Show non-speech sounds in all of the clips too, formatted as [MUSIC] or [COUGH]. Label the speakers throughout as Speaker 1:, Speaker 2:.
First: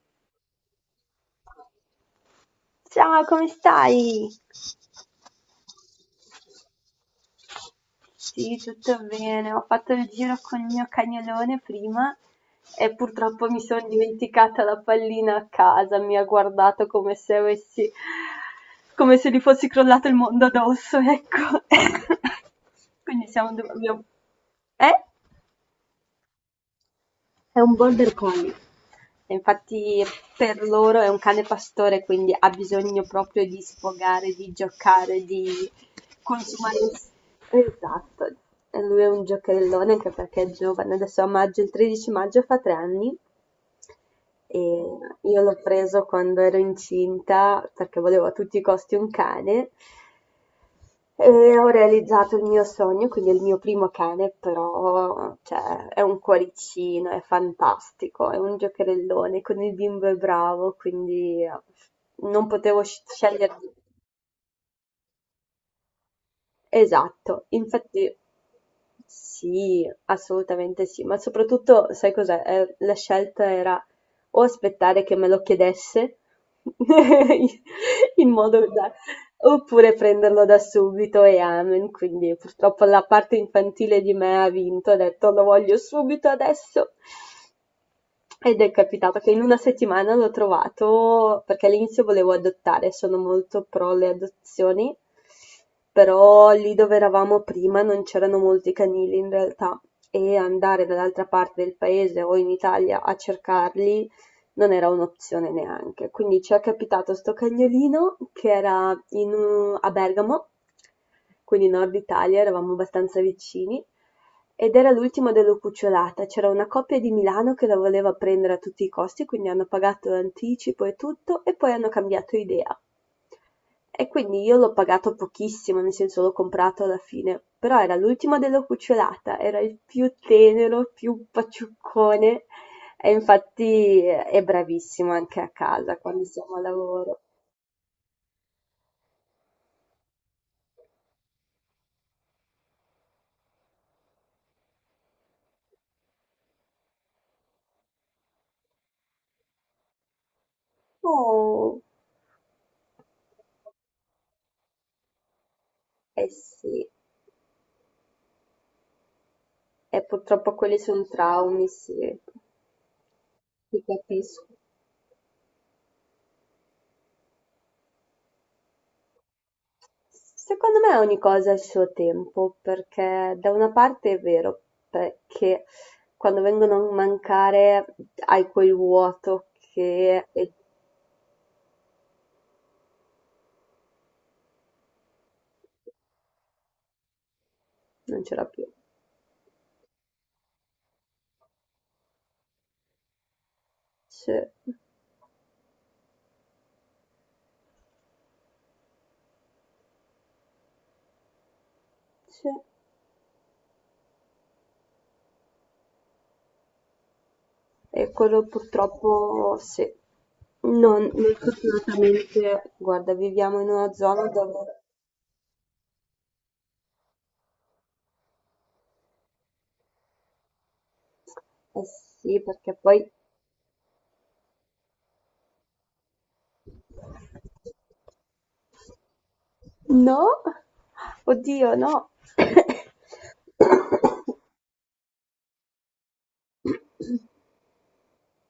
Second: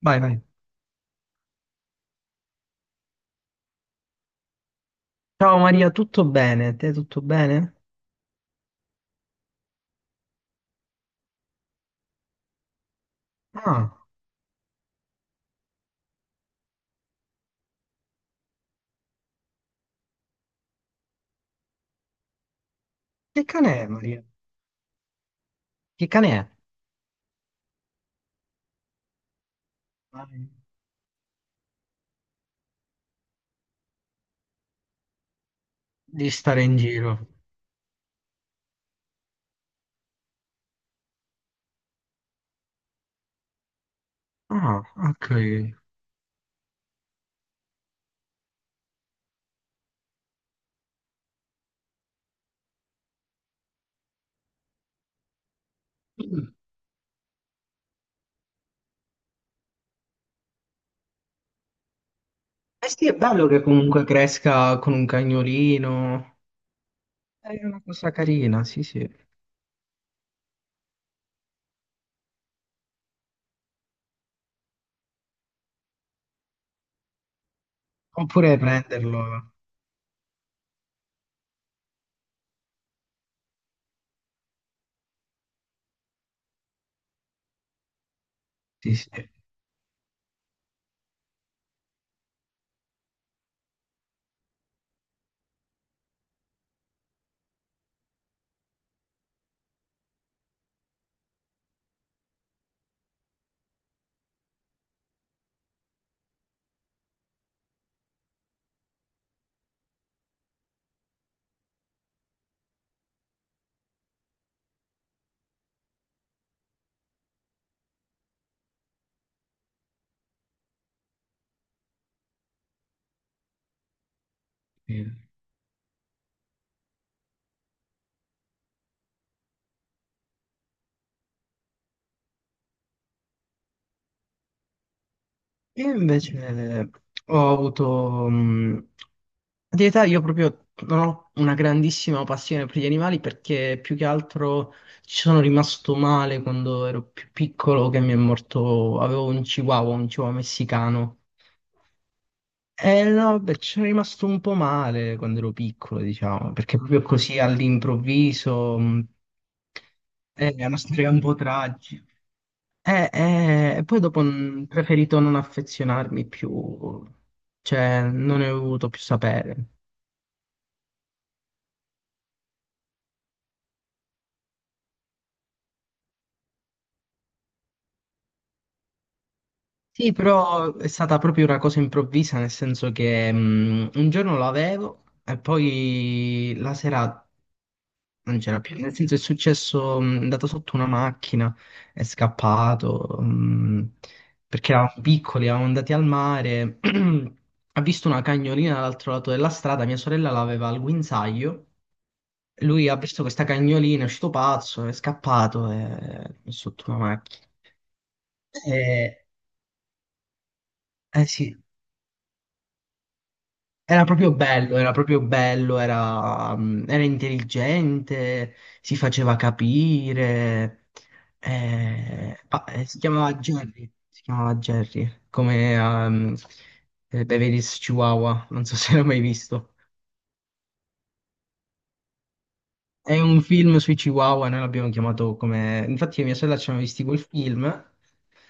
Speaker 1: Vai, vai.
Speaker 2: Ciao, come stai?
Speaker 1: Ciao, Maria, tutto bene? Te tutto bene?
Speaker 2: Sì, tutto bene. Ho fatto il giro con il mio cagnolone prima e purtroppo mi sono
Speaker 1: Ah,
Speaker 2: dimenticata la pallina a casa. Mi ha guardato come se avessi, come se gli fosse crollato il mondo addosso, ecco. [LAUGHS] Quindi
Speaker 1: che
Speaker 2: siamo dove
Speaker 1: cane è,
Speaker 2: abbiamo.
Speaker 1: Maria?
Speaker 2: Eh?
Speaker 1: Che cane è?
Speaker 2: È un border collie. Infatti
Speaker 1: Vai.
Speaker 2: per loro è un cane pastore, quindi ha bisogno proprio di sfogare, di giocare, di
Speaker 1: Di stare
Speaker 2: consumare.
Speaker 1: in giro.
Speaker 2: Esatto, e lui è un giocherellone anche perché è giovane, adesso a maggio, il 13 maggio fa 3 anni
Speaker 1: Ah,
Speaker 2: e
Speaker 1: ok.
Speaker 2: io l'ho preso quando ero incinta perché volevo a tutti i costi un cane e ho realizzato il mio sogno, quindi è il mio primo cane, però cioè, è un
Speaker 1: Mm.
Speaker 2: cuoricino, è fantastico, è un giocherellone, con il bimbo è bravo, quindi non potevo
Speaker 1: Eh sì, è bello
Speaker 2: scegliere.
Speaker 1: che
Speaker 2: Di
Speaker 1: comunque cresca con un cagnolino.
Speaker 2: Esatto,
Speaker 1: È una cosa
Speaker 2: infatti
Speaker 1: carina, sì, sì.
Speaker 2: sì, assolutamente sì, ma soprattutto sai cos'è? La scelta era o aspettare che me lo chiedesse [LAUGHS] in
Speaker 1: Oppure
Speaker 2: modo da.
Speaker 1: prenderlo.
Speaker 2: Oppure prenderlo da subito e amen, quindi purtroppo la parte infantile di me ha vinto, ha detto lo voglio subito adesso. Ed è
Speaker 1: Sì,
Speaker 2: capitato che in una settimana l'ho trovato perché all'inizio volevo adottare, sono molto pro le adozioni, però lì dove eravamo prima non c'erano molti canili in realtà e andare dall'altra parte del paese o in Italia a cercarli non era un'opzione neanche. Quindi ci è capitato sto cagnolino che era a Bergamo, quindi nord Italia, eravamo abbastanza vicini, ed era l'ultimo della cucciolata. C'era una coppia di Milano che la voleva prendere a tutti i costi, quindi hanno pagato l'anticipo e tutto, e poi hanno cambiato idea. E quindi io l'ho
Speaker 1: sì.
Speaker 2: pagato pochissimo, nel senso l'ho comprato alla fine, però era l'ultimo della cucciolata, era il più tenero, più paciuccone e infatti è bravissimo anche a
Speaker 1: Io
Speaker 2: casa quando siamo al
Speaker 1: invece
Speaker 2: lavoro.
Speaker 1: ho avuto, di età io proprio non ho una grandissima passione per gli animali, perché più che altro ci sono rimasto male quando ero più piccolo, che mi è morto... Avevo un chihuahua messicano.
Speaker 2: Oh,
Speaker 1: Eh no, beh, ci sono rimasto un po' male quando ero piccolo,
Speaker 2: eh
Speaker 1: diciamo, perché
Speaker 2: sì,
Speaker 1: proprio così all'improvviso.
Speaker 2: e
Speaker 1: Eh,
Speaker 2: purtroppo
Speaker 1: è
Speaker 2: quelli
Speaker 1: una
Speaker 2: sono
Speaker 1: storia un po'
Speaker 2: traumi,
Speaker 1: tragica.
Speaker 2: sì,
Speaker 1: Eh, eh,
Speaker 2: ti
Speaker 1: e poi dopo,
Speaker 2: capisco.
Speaker 1: ho preferito non affezionarmi più, cioè non ne ho voluto più sapere.
Speaker 2: Secondo me ogni cosa ha il suo tempo, perché da una parte è vero, perché quando vengono a mancare hai quel vuoto,
Speaker 1: Sì,
Speaker 2: che e,
Speaker 1: però è stata proprio una cosa improvvisa, nel senso che un giorno l'avevo e poi la sera...
Speaker 2: non
Speaker 1: Non
Speaker 2: c'era
Speaker 1: c'era
Speaker 2: più.
Speaker 1: più, nel senso è successo, è andato sotto una macchina, è scappato,
Speaker 2: Sì,
Speaker 1: perché eravamo piccoli, eravamo andati al mare, [CLEARS THROAT] ha visto una cagnolina dall'altro lato della strada, mia sorella l'aveva al guinzaglio,
Speaker 2: sì.
Speaker 1: lui ha visto questa cagnolina, è uscito pazzo, è scappato, è sotto una macchina.
Speaker 2: E quello
Speaker 1: Eh,
Speaker 2: purtroppo sì. Non,
Speaker 1: eh
Speaker 2: noi
Speaker 1: sì,
Speaker 2: fortunatamente, guarda, viviamo in una
Speaker 1: era
Speaker 2: zona
Speaker 1: proprio bello,
Speaker 2: dove.
Speaker 1: era proprio bello, era intelligente, si faceva capire.
Speaker 2: Eh
Speaker 1: eh,
Speaker 2: sì,
Speaker 1: ah,
Speaker 2: perché
Speaker 1: eh, si
Speaker 2: poi.
Speaker 1: chiamava Jerry, si chiamava Jerry, come Beverly's Chihuahua, non so [LAUGHS] se l'hai mai visto.
Speaker 2: No! Oddio, no! [COUGHS]
Speaker 1: È un film sui Chihuahua, noi l'abbiamo chiamato come... Infatti, mia sorella, ci hanno visti quel film,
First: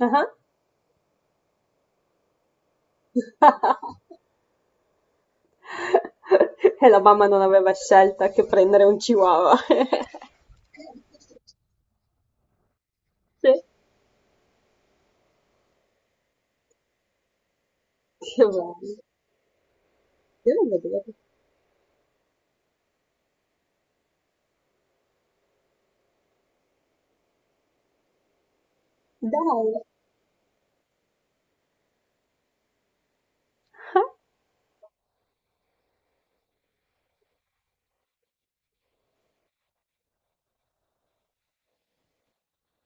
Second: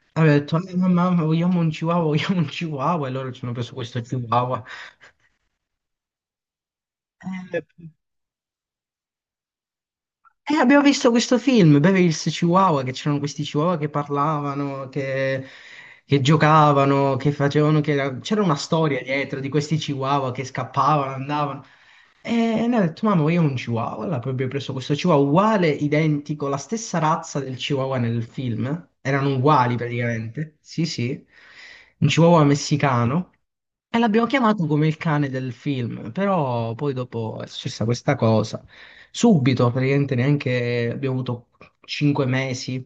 Speaker 2: Ah.
Speaker 1: aveva detto: mamma, vogliamo un Chihuahua, vogliamo un Chihuahua", e loro ci hanno preso questo
Speaker 2: [LAUGHS]
Speaker 1: Chihuahua.
Speaker 2: E la mamma non aveva scelta che prendere un chihuahua. [LAUGHS]
Speaker 1: E abbiamo visto questo film, Beverly's Chihuahua, che c'erano questi
Speaker 2: Sì,
Speaker 1: chihuahua che parlavano, che giocavano, che facevano, c'era
Speaker 2: che
Speaker 1: una
Speaker 2: bello.
Speaker 1: storia dietro, di questi chihuahua che
Speaker 2: Io non vedevo.
Speaker 1: scappavano, andavano. E ne ha detto: "Mamma, io ho un chihuahua". Allora poi abbiamo preso questo chihuahua uguale, identico, la stessa razza del chihuahua nel film. Erano
Speaker 2: Dai.
Speaker 1: uguali, praticamente. Sì, sì. Un chihuahua messicano. E
Speaker 2: Ah.
Speaker 1: l'abbiamo chiamato come il cane del film. Però poi dopo è successa questa cosa. Subito, praticamente, neanche abbiamo avuto 5 mesi.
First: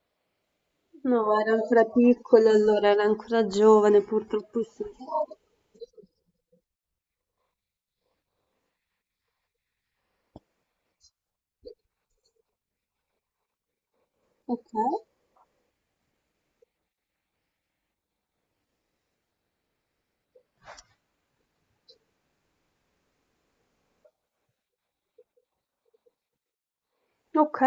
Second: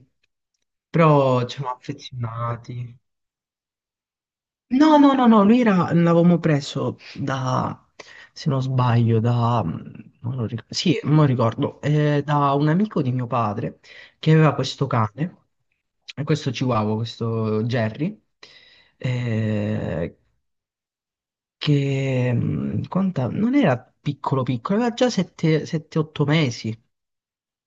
Speaker 2: No,
Speaker 1: Però
Speaker 2: era
Speaker 1: ci siamo
Speaker 2: ancora piccola, allora
Speaker 1: affezionati.
Speaker 2: era ancora giovane, purtroppo sì.
Speaker 1: No, no, no, no, lui era, l'avevamo preso da, se non sbaglio, da, mm, non lo ric- sì, non ricordo, da un amico di mio padre che aveva
Speaker 2: Ok,
Speaker 1: questo cane, questo Chihuahua, questo Jerry, eh, non era piccolo piccolo, aveva già 7-8 mesi.
Speaker 2: ok.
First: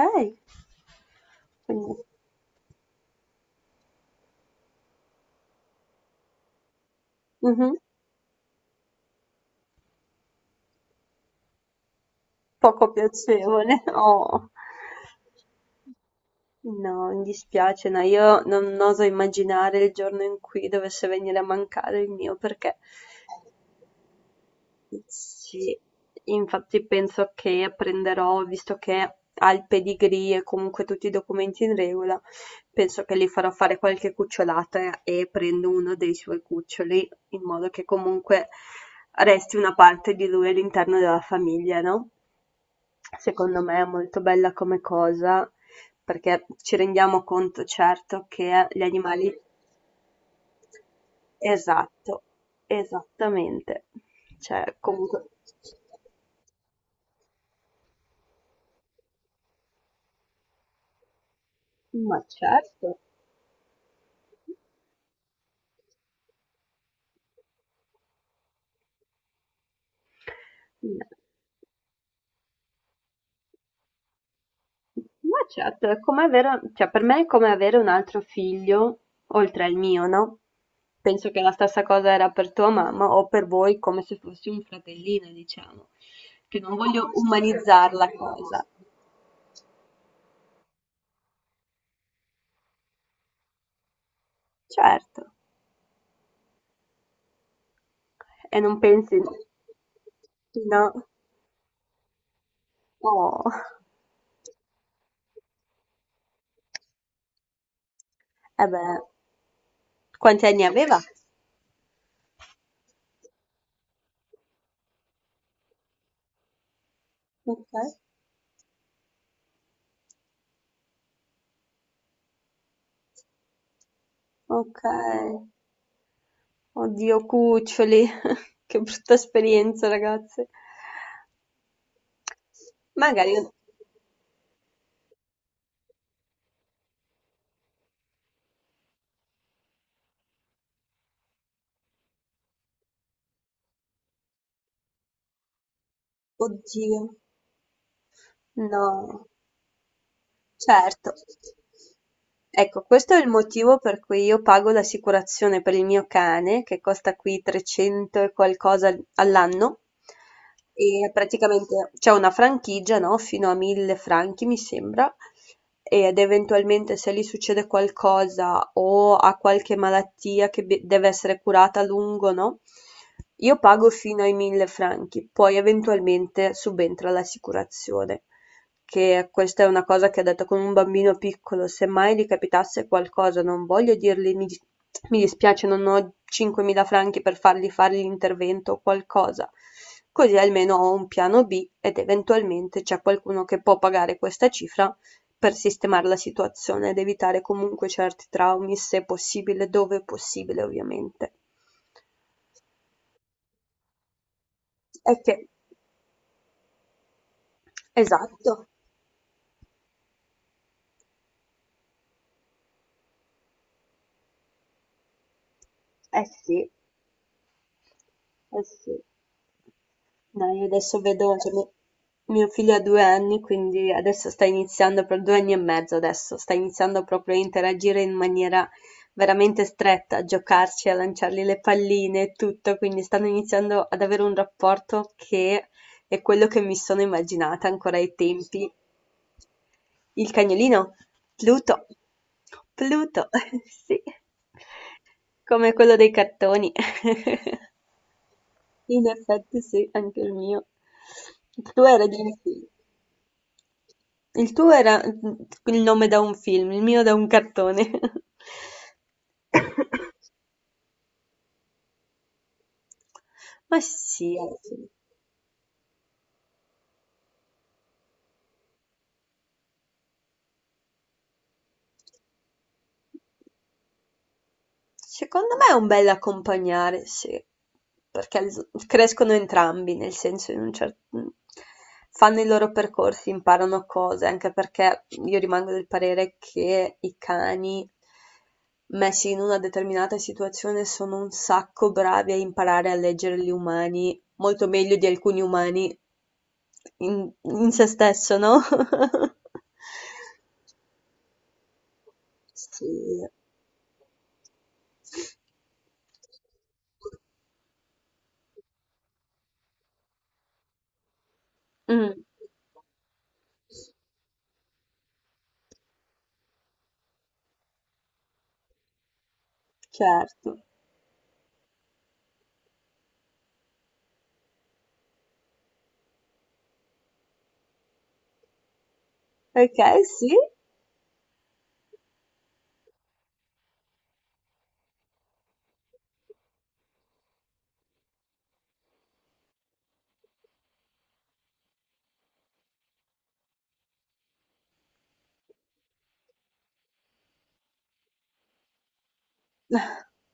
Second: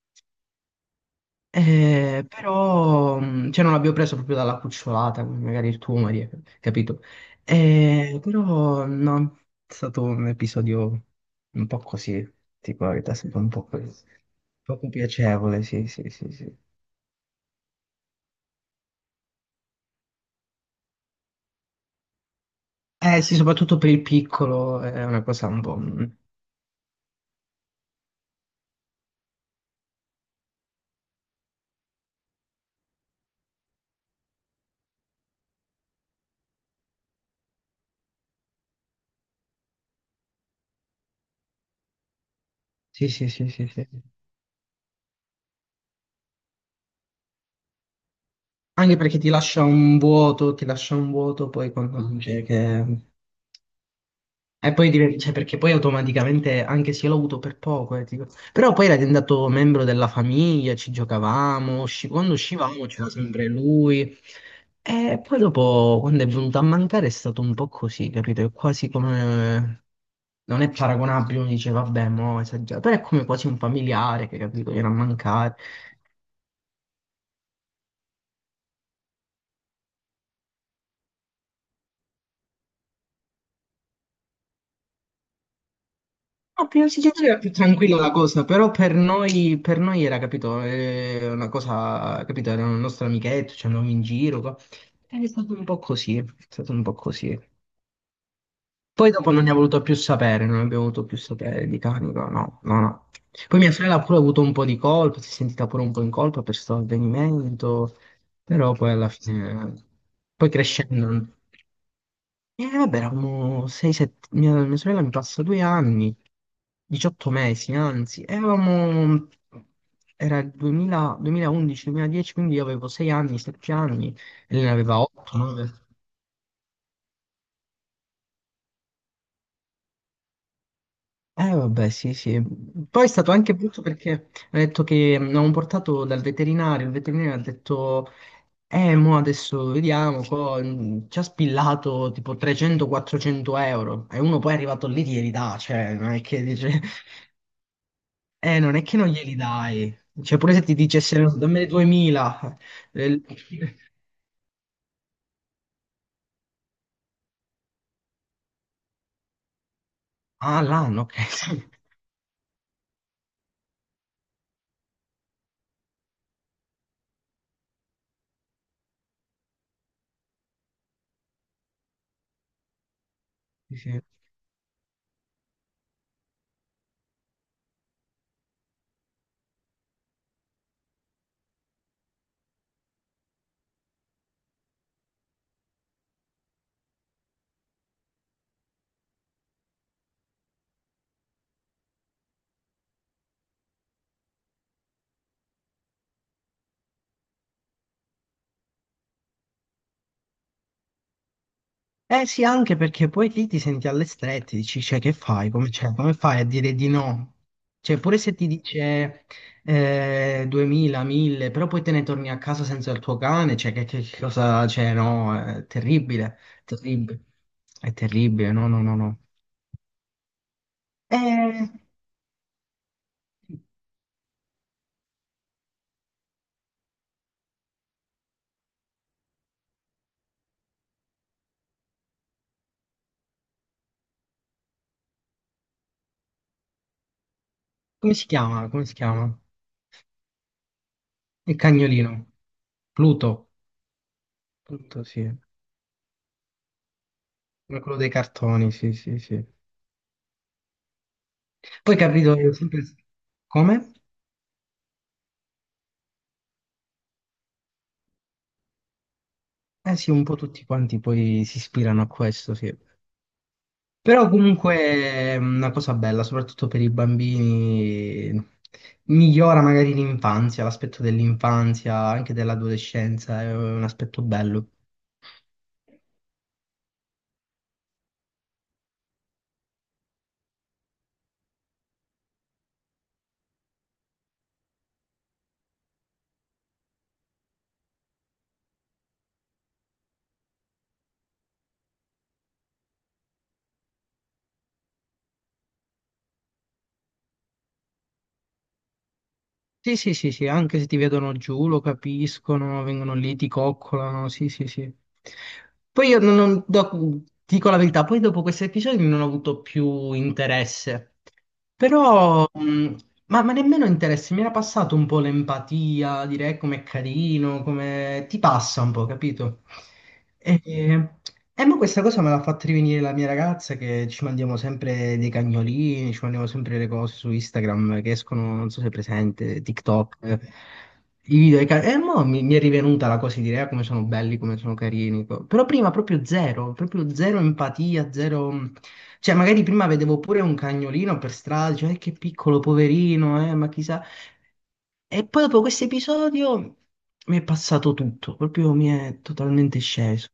Speaker 2: Quindi,
Speaker 1: Però, cioè non l'abbiamo preso proprio dalla cucciolata, come magari il tuo, Maria, capito?
Speaker 2: mh-mh,
Speaker 1: Però no, è stato un episodio un po' così, tipo
Speaker 2: poco
Speaker 1: la verità, è stato un po'
Speaker 2: piacevole.
Speaker 1: così.
Speaker 2: [LAUGHS] Oh.
Speaker 1: Poco piacevole, sì, sì, sì, sì.
Speaker 2: No, mi dispiace, no, io non oso immaginare il giorno in cui dovesse venire a mancare il mio perché
Speaker 1: Eh sì, soprattutto per il piccolo è una cosa un
Speaker 2: sì,
Speaker 1: po'... Mm.
Speaker 2: infatti penso che apprenderò, visto che ha il pedigree e comunque tutti i documenti in regola, penso che gli farò fare qualche cucciolata e prendo uno dei suoi cuccioli, in modo che comunque resti una parte di lui all'interno della famiglia, no?
Speaker 1: Sì, sì, sì,
Speaker 2: Secondo
Speaker 1: sì,
Speaker 2: me è
Speaker 1: sì.
Speaker 2: molto bella come cosa, perché ci rendiamo conto, certo, che gli
Speaker 1: Anche perché ti
Speaker 2: animali.
Speaker 1: lascia un vuoto, ti lascia un vuoto poi, quando
Speaker 2: Esatto,
Speaker 1: dice che...
Speaker 2: esattamente.
Speaker 1: E
Speaker 2: Cioè,
Speaker 1: poi,
Speaker 2: comunque.
Speaker 1: cioè, perché poi automaticamente, anche se io l'ho avuto per poco, però poi era diventato membro della famiglia, ci giocavamo,
Speaker 2: Ma
Speaker 1: quando uscivamo
Speaker 2: certo.
Speaker 1: c'era sempre lui. E poi dopo, quando è venuto a mancare, è stato un po' così, capito? È quasi come... Non è paragonabile, uno dice, vabbè, mo' esagerato, però è come quasi un familiare che, capito, viene a
Speaker 2: Ma
Speaker 1: mancare.
Speaker 2: certo, è come avere cioè per me è come avere un altro figlio oltre al mio, no, penso che la stessa cosa era per tua mamma o per voi come se fossi un fratellino, diciamo, che
Speaker 1: No,
Speaker 2: non
Speaker 1: prima
Speaker 2: voglio
Speaker 1: psichiatria era più
Speaker 2: umanizzar
Speaker 1: tranquilla
Speaker 2: la
Speaker 1: la cosa,
Speaker 2: cosa.
Speaker 1: però per noi era, capito, una cosa, capito, era un nostro amichetto, ci andavamo in giro,
Speaker 2: Certo,
Speaker 1: è stato un po' così, è stato un po' così.
Speaker 2: e non
Speaker 1: Poi
Speaker 2: pensi
Speaker 1: dopo non ne ha voluto più sapere, non abbiamo
Speaker 2: no.
Speaker 1: voluto più sapere di canico, no, no, no.
Speaker 2: Oh.
Speaker 1: Poi mia sorella ha pure avuto un po' di colpa, si è sentita pure un po' in colpa per questo avvenimento,
Speaker 2: Eh
Speaker 1: però poi
Speaker 2: beh,
Speaker 1: alla fine,
Speaker 2: quanti
Speaker 1: poi
Speaker 2: anni aveva?
Speaker 1: crescendo... E vabbè, eravamo 6-7, mia sorella mi passa 2 anni, 18 mesi
Speaker 2: Okay,
Speaker 1: anzi, e avevamo, era il 2000 2011-2010, quindi io avevo 6 anni, 7 anni, e lei ne aveva 8,
Speaker 2: okay.
Speaker 1: 9.
Speaker 2: Oddio, cuccioli. [LAUGHS] Che brutta esperienza, ragazze.
Speaker 1: Eh vabbè, sì, sì. Poi è stato
Speaker 2: Magari,
Speaker 1: anche brutto perché ha detto che, l'avevamo portato dal veterinario, il veterinario ha detto: Mo adesso vediamo", ci ha spillato tipo 300-400 euro, e uno poi è arrivato lì, ti gli dà, cioè, non è che dice...
Speaker 2: oddio,
Speaker 1: Non è che non
Speaker 2: no.
Speaker 1: glieli dai. Cioè, pure se ti
Speaker 2: Certo.
Speaker 1: dicesse: "No, dammene 2000".
Speaker 2: Ecco, questo è
Speaker 1: eh,
Speaker 2: il motivo
Speaker 1: [LAUGHS]
Speaker 2: per cui io pago l'assicurazione per il mio cane, che costa qui 300 e qualcosa all'anno,
Speaker 1: Ah, l'anno,
Speaker 2: e
Speaker 1: ok. [LAUGHS] Sì.
Speaker 2: praticamente c'è una franchigia, no? Fino a 1000 franchi, mi sembra, ed eventualmente se gli succede qualcosa o ha qualche malattia che deve essere curata a lungo, no? Io
Speaker 1: Sì,
Speaker 2: pago
Speaker 1: sì.
Speaker 2: fino ai 1000 franchi, poi eventualmente subentra l'assicurazione che questa è una cosa che ha detto con un bambino piccolo, se mai gli capitasse qualcosa, non voglio dirgli mi dispiace, non ho 5.000 franchi per fargli fare l'intervento o qualcosa. Così almeno ho un piano B ed eventualmente c'è qualcuno che può pagare questa cifra per sistemare la situazione ed evitare comunque certi traumi, se possibile, dove è possibile, ovviamente.
Speaker 1: Eh sì, anche perché poi lì ti senti alle strette, dici, cioè, che
Speaker 2: È che,
Speaker 1: fai? Come, cioè, come fai a dire di no? Cioè, pure se ti
Speaker 2: esatto,
Speaker 1: dice 2000, 1000, però poi te ne torni a casa senza il tuo cane, cioè, che cosa, cioè, no, è
Speaker 2: eh
Speaker 1: terribile,
Speaker 2: sì,
Speaker 1: terribile, è terribile,
Speaker 2: eh
Speaker 1: no, no, no,
Speaker 2: sì.
Speaker 1: no.
Speaker 2: No, io adesso vedo, cioè,
Speaker 1: Eh,
Speaker 2: mio figlio ha 2 anni, quindi adesso sta iniziando, per 2 anni e mezzo adesso, sta iniziando proprio a interagire in maniera veramente stretta, a giocarci, a lanciargli le palline e tutto, quindi stanno iniziando ad avere un rapporto che è quello che mi sono immaginata ancora ai
Speaker 1: Come si chiama?
Speaker 2: tempi.
Speaker 1: Come si chiama?
Speaker 2: Il cagnolino,
Speaker 1: Il
Speaker 2: Pluto,
Speaker 1: cagnolino.
Speaker 2: Pluto,
Speaker 1: Pluto.
Speaker 2: [LAUGHS] sì,
Speaker 1: Pluto, sì.
Speaker 2: come quello dei cartoni. [LAUGHS]
Speaker 1: Come quello dei cartoni, sì,
Speaker 2: In
Speaker 1: sì, sì.
Speaker 2: effetti sì, anche il mio. Tu
Speaker 1: Poi,
Speaker 2: eri di.
Speaker 1: capito, io sempre... Come?
Speaker 2: Il tuo era il nome da un film, il mio da un cartone. [LAUGHS]
Speaker 1: Eh sì, un po' tutti quanti poi si ispirano a questo, sì.
Speaker 2: Ma
Speaker 1: Però
Speaker 2: sì, alla
Speaker 1: comunque
Speaker 2: fine.
Speaker 1: è una cosa bella, soprattutto per i bambini, migliora magari l'infanzia, l'aspetto dell'infanzia, anche dell'adolescenza, è un aspetto bello.
Speaker 2: Secondo me è un bel accompagnare, sì, perché crescono entrambi, nel senso in un certo. Fanno i loro percorsi, imparano cose, anche perché io rimango del parere che i cani messi in una determinata situazione sono un sacco bravi a imparare a leggere gli umani, molto meglio di alcuni umani in se stesso, no? [LAUGHS]
Speaker 1: Sì, sì, sì, sì, anche se ti vedono giù, lo capiscono, vengono
Speaker 2: Sì.
Speaker 1: lì, ti coccolano, sì, sì, sì. Poi io dico la verità, poi dopo questi episodi non ho avuto più interesse.
Speaker 2: Mh.
Speaker 1: Però, ma nemmeno interessi, mi era passato un po' l'empatia, direi com'è carino, come ti passa un po', capito?
Speaker 2: Certo.
Speaker 1: E, ma questa cosa me l'ha fatta rivenire la mia ragazza, che ci mandiamo sempre dei cagnolini, ci mandiamo sempre le cose su Instagram che escono, non so se è presente,
Speaker 2: Okay, sì.
Speaker 1: TikTok. I video dei cani. E mo mi è rivenuta la cosa di dire: "Ah, come sono belli, come sono carini". Però prima proprio zero empatia, zero... Cioè, magari prima vedevo pure un cagnolino per strada, dicevo: che piccolo, poverino, ma chissà". E poi dopo questo episodio mi è passato tutto, proprio mi è totalmente sceso.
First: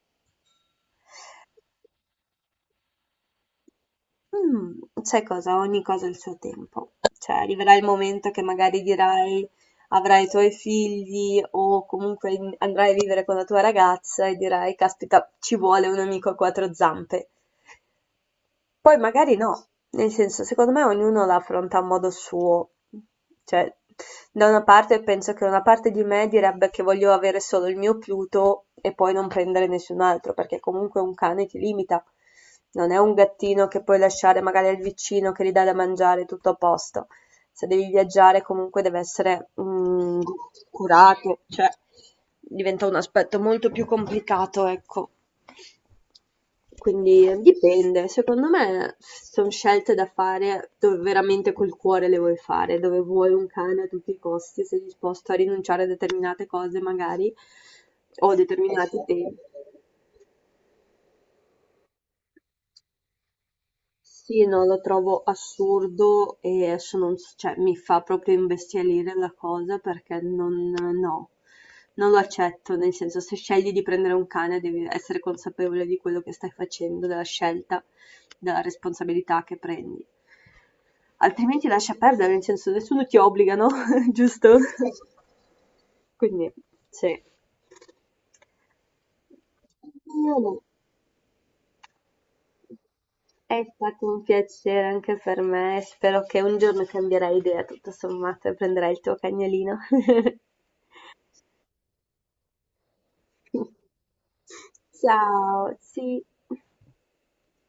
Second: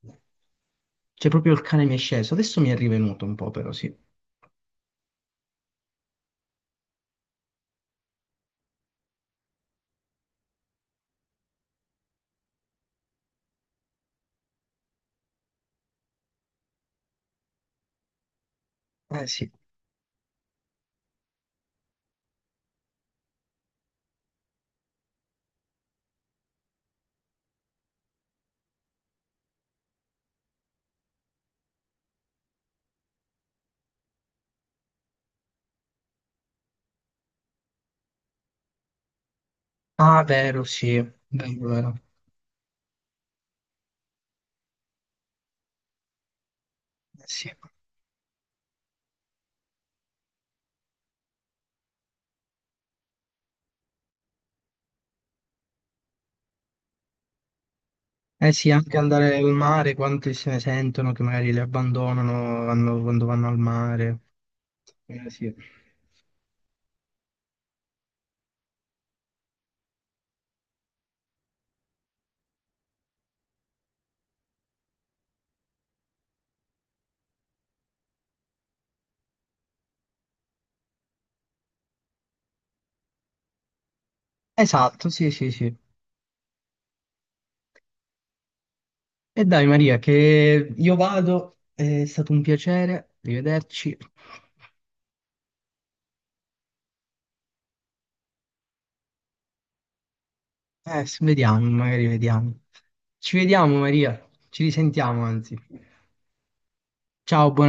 Speaker 1: Cioè, proprio il cane mi è sceso. Adesso mi è rivenuto un po', però, sì.
Speaker 2: Sai cosa, ogni cosa ha il suo tempo. Cioè arriverà il momento che magari dirai avrai i tuoi figli o comunque in andrai a vivere con la tua ragazza e dirai: "Caspita, ci vuole un amico a quattro zampe". Poi magari
Speaker 1: Sì.
Speaker 2: no, nel senso, secondo me ognuno la affronta a modo suo. Cioè, da una parte penso che una parte di me direbbe che voglio avere solo il mio Pluto e poi non prendere nessun altro, perché comunque un cane ti limita. Non è un gattino che puoi lasciare magari al vicino che gli dà da mangiare tutto a posto. Se devi viaggiare comunque deve essere
Speaker 1: Ah, vero, sì.
Speaker 2: curato,
Speaker 1: Vero,
Speaker 2: cioè
Speaker 1: vero.
Speaker 2: diventa un aspetto molto più complicato, ecco. Quindi
Speaker 1: Sì.
Speaker 2: dipende, secondo me sono scelte da fare dove veramente col cuore le vuoi fare, dove vuoi un cane a tutti i costi, sei disposto a rinunciare a determinate cose magari o a
Speaker 1: Eh sì, anche
Speaker 2: determinati
Speaker 1: andare
Speaker 2: tempi.
Speaker 1: al mare, quante se ne sentono che magari le abbandonano, quando vanno al mare.
Speaker 2: Sì, no, lo trovo
Speaker 1: Eh sì.
Speaker 2: assurdo e sono cioè, mi fa proprio imbestialire la cosa perché non, no, non lo accetto, nel senso se scegli di prendere un cane devi essere consapevole di quello che stai facendo, della scelta, della responsabilità che prendi. Altrimenti lascia perdere, nel senso nessuno ti obbliga, no? [LAUGHS] Giusto?
Speaker 1: Esatto, sì, sì, sì.
Speaker 2: Quindi, sì.
Speaker 1: E dai, Maria, che io vado, è stato un piacere,
Speaker 2: È
Speaker 1: rivederci.
Speaker 2: stato un piacere anche per me e spero che un giorno cambierai idea, tutto sommato, e prenderai il tuo cagnolino. [LAUGHS]
Speaker 1: Vediamo, magari vediamo. Ci vediamo, Maria, ci risentiamo, anzi.
Speaker 2: Ciao, sì.
Speaker 1: Ciao, buona